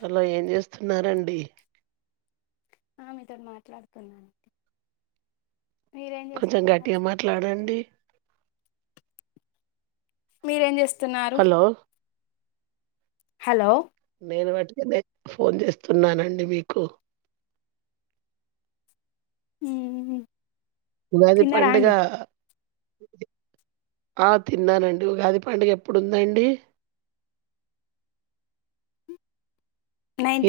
Hello ఏం చేస్తున్నారండి ఆ మీతోని మాట్లాడుతున్నానండి కొంచెం గట్టిగా మాట్లాడండి మీరేం చేస్తున్నారు హలో హలో నేను పట్టుకొనే ఫోన్ చేస్తున్నానండి మీకు మ్మ్ మ్మ్ ఉగాది పండగ ఆ తిన్నానండి ఉగాది పండగ ఎప్పుడుందండి [inaudible]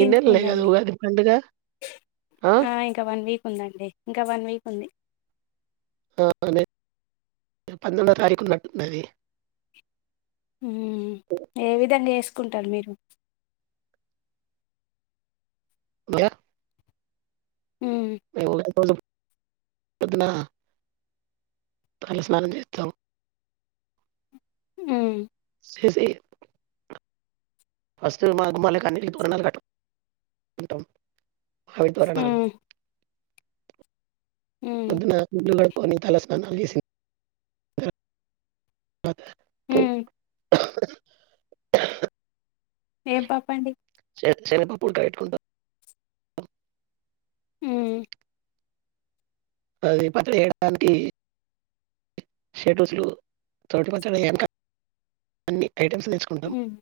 ఈ నెలలే కదా కుందండి ఉగాది పండుగ ఆ ఇంక వన్ వీక్ ఉందండి ఇంక వన్ వీక్ ఉంది ఆ అదే పంతొమ్మిదో తారికున్నట్టున్నది మ్మ్ ఏ విధంగా చేసుకుంటారు మీరు [unintelligible] మ్మ్ మేము [unintelligible] పొద్దున తల స్నానం చేస్తాం హ్మ్ చేసి ఫస్ట్ మా గుమ్మలకి అన్నిటికి తోరణాలు కట్టు కుంటాం మావిడి తోరణాలు మ్మ్ మ్మ్ పొద్దున ఇల్లు కడుక్కొని తల స్నానాలు చేసి మ్మ్ తరవాత ఏం పప్పు అండి శనిగి పప్పులతో పెట్టుకుంటాం మ్మ్ అది పచ్చడి చేేయడానికి షడ్ రుచులు [unintelligible] అన్ని ఐటమ్స్ నేర్చుకుంటాం మ్మ్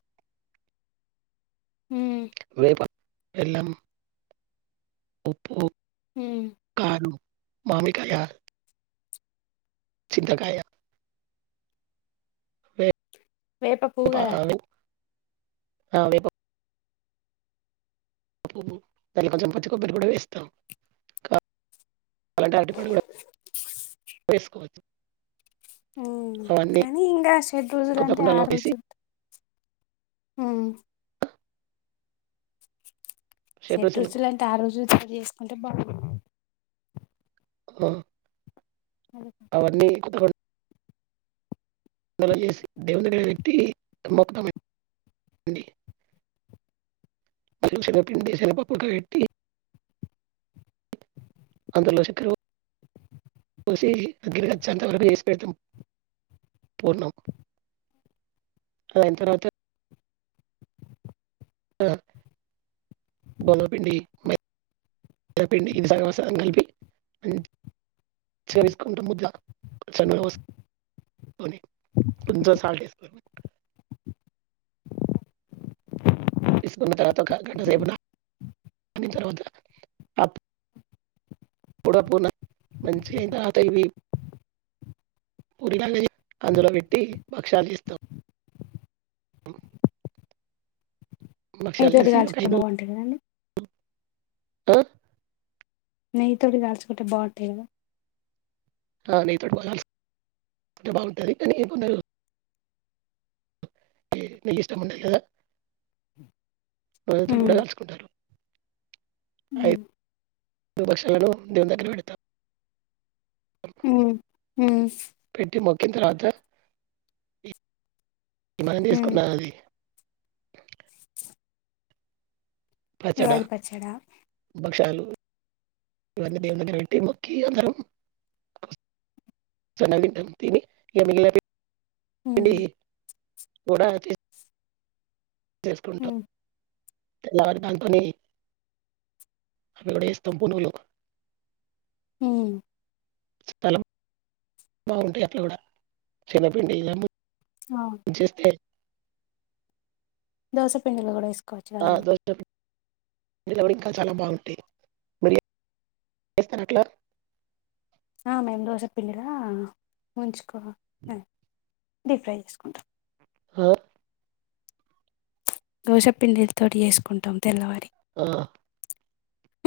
మ్మ్ వేప బెల్లం ఉప్పు మ్మ్ కారం, మామిడికాయ చింత కాయ వేప పూవు గద అ వేప పూ పువ్వు కొంచెం పచ్చి కొబ్బరి కూడా వేస్తాం అలాంటి అరటి పండు కూడా వేసుకోవచ్చు హ్మ్ అవన్నీ కానీ ఇంకా షడ్రుచులు కొత్త అంటే కుండలో ఆరు వేసి రుచులు హ్మ్ షడ్రుచులు అంటే ఆరు రుచులు గా చేసుకుంటే బా ఆ అవన్ని [unintelligible] సగం పిండకి స్వల్ప పక్క పెట్టి అందులో శక్కర పోసి దగ్గరికి వచ్చేంతవరకు వేసి పెడతాం పూన్నాం అయినా తర్వాత ఆ బలోపింది పి ఇది సగం సగం కల్పి చేరిసుకుంటా ముధ చన్న వ్యవ కొంచం సాల్ట్ వేసుకొని తీసుకున్న తర్వాత ఒక గంటసేపుంది తర్వాత కూడా పోనా మంచి అయిందిత ఇవి పరి అందులో పెట్టి భక్ష్యాలు చేస్తాం అలో భక్ష్యాలు మీతోటి చేసి ఒక కాల్చుకుంటే ఐదు బాగుంటది కదండి ఆ నెయ్యి తోటి కాల్చుకుంటే బావుంటాయి గద ఆ నేయితోటీ కాలుస్తే అంటే బాగుంటుంది కానీ ఏ కొందరు నెయ్యి ఇష్టం ఉండి కదా నూనె తోటి కూడా కాల్చుకుంటారు మ్మ్ వి విపక్షాలను దివ దకిలు పెడతారు హ్మ్ పెట్టి మగ్గిన తర్వాత ఇమని హ్మ్ తీసుకున్నాను అది పచ్చడ ఉగాది పచ్చడా భక్షాలు మ అందరం [inaudible] స న తని ఎమి [inaudible] మ్మ్ కూడా అది చేసుకుంటాం హ్మ్ తెల్లారి దాంతోని అవి కూడా చేస్తాం పునుగులు హ్మ్ స్లం బాగుంటాయి అట్లా కూడా శెనగపిండి ఆ [inaudible] చేస్తే దోస పిండిలో కూడా వేసుకు ఆ దోశ ఇంకా చాలా బాగుంటాయ్ మిరియాలు చేస్తాను అట్లా ఆ మేము దోశ పిండిలా ముంచుకొని డీప్ ఫ్రై చేసుకుంటాం ఆ దోస పిండి తోటి చేసుకుంటాం తెల్లవారి ఆ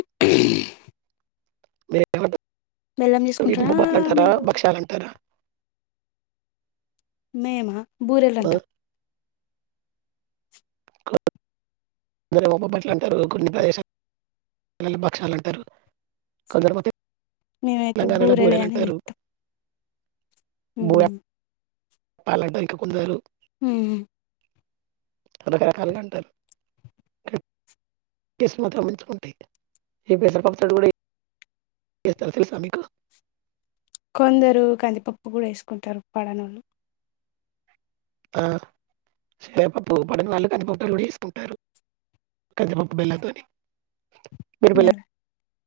ఉక్ ఉమ్ మీరు వీటిని ఏమంటారు నేతి చేసుకుంటారా బూరెలు అంటారా మీరు భక్షాలు అంటారా మేమా బూరెలు ఆ, అంటాం మరి ఏమో బొబ్బట్లు అంటాం కొన్ని ప్రదేశాల్లో బక్షాలు అంటారు కొందరు మేమైతే తెలంగాణ లో బూరెలే బూరెలంటారు హ్మ్ వాళ్ళంటా ఇంకా కొందరు మ్మ్ రకరకాలుగా అంటారు ఇసుక మాత్రం ఎందుకుంటాయి ఈ పెసర పప్పు తో కూడా చెయ్ ఏస్తారు తెలుసా మీకు కొందరు కందిపప్పు కూడా వేసుకుంటారు పడనోళ్లు ఆ శనగపప్పు పడని వాళ్ళు కందిపప్పు కూడా వేసుకుంటారు కందిపప్పు బెల్లం తోని మిరియాలు బెల్లం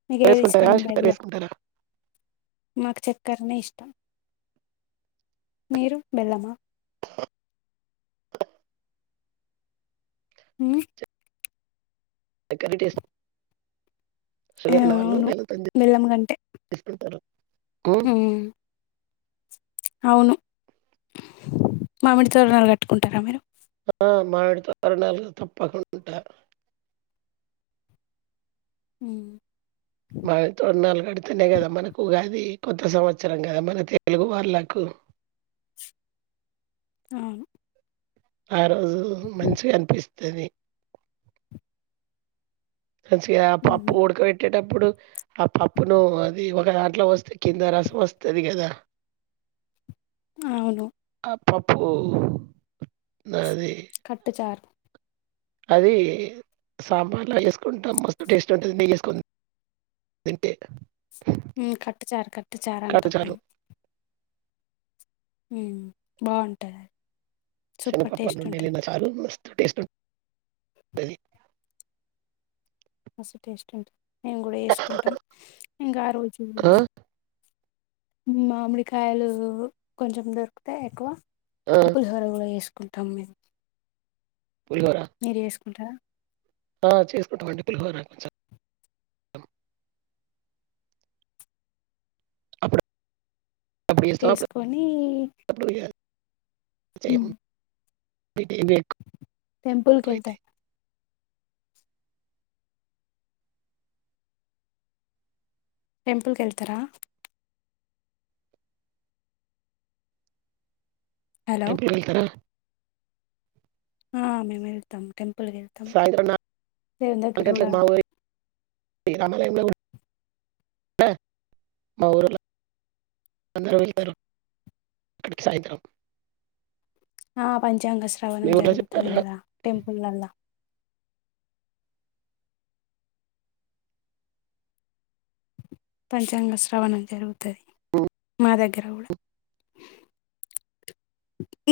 మీకు ఏది వేసుకుంటారా ఇష్టం జీలకర్ర బెల్లం వేసుకుంటారా మాకు చక్కరనే ఇష్టం మీరు బెల్లమా మ్మ్ దగ్గర టెస్ట్ ఆ అవును బెల్లం కంటే చేసుకుంటారు. హ్మ్. మ్మ్ అవును మామిడి తోరణాలుకట్టుకుంటారా మీరు ఆ మామిడి తోరణాలు తప్పకుండా మ్మ్ మామిడి తోరణాలు కడితేనే కదా మనకు ఉగాది కొత్త సంవత్సరం కదా మన తెలుగు వాళ్లకు అవును ఆ రోజు మంచిగా అనిపిస్తది మంచిగా పప్పు మ్మ్ ఉడక పెట్టేటప్పుడు అప్పుడు ఆ పప్పును అది ఒక దాంట్లో పొస్తే కింద రసం వస్తది కదా అవును ఆ పప్పు అది పప్పు చార్ అది సాంబార్లా చేసుకుంటాం మస్తు టేస్ట్ ఉంటుంది నెయ్యి వేసుకుంటే తింటే పప్పు చారు పప్పు చారు అంటం మేము మ్మ్ బాగుంటది సూపర్ శనగపప్పు టేస్ట్ ఉంటది రెండేళ్ల చాలు టేస్ట్ మస్తు టేస్ట్ ఉంటుంది మేము కూడా చేసుకుంటాం ఇంకా ఆ రోజు ఆ! మామిడికాయలు కొంచెం దొరుకుతాయి ఎక్కువ ఆ! పులిహోర కూడా చేసుకుంటాం మేము పులిహోర వెళ్తారా ఆ చేసుకుంటామండి పులిహోరా కొంచెం అప్పుడు అప్పుడు చేస్తాం చేసుకొని అప్పుడు ఇగా చెయ్యకు అది టెంపుల్ కి వెళ్తాం టెంపుల్కి వెళ్తారా హలో టెంపుల్ కి వెళ్తారా ఆ మేము వెళ్తాం టెంపుల్ కీ వెళ్తాం సాయంత్రం దేవుని దగ్గర కూడా గంటలకు మా ఊరి మా ఊరోల్లా అందరూ వెళ్తారు అక్కడికి సాయంత్రం ఆ పంచాంగ మీ శ్రావణం ఊర్లో జరుగుతది చెప్తారా? కదా టెంపుల్లల్లా పంచాంగ శ్రవణం జరుగుతది హ్మ్. మా దగ్గర గూడా.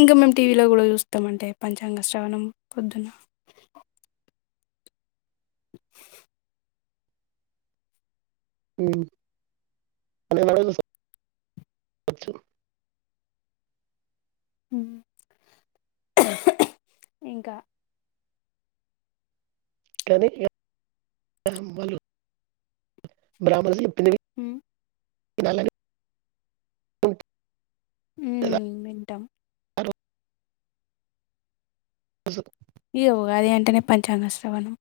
ఇంకా మేమ్ టీవీలో గూడా జూస్తామంటే పంచాంగ శ్రవణం పొద్దున్నా. [unintelligible] ఊమ్మ్ ఇంకా. ! [unintelligible] ఊ. [unintelligible] ఉంటది ఊహ్మ్ వింటాం. [unintelligible] [unintelligible] ఈగా ఉగాది అంటేనే పంచాంగ శ్రవణం.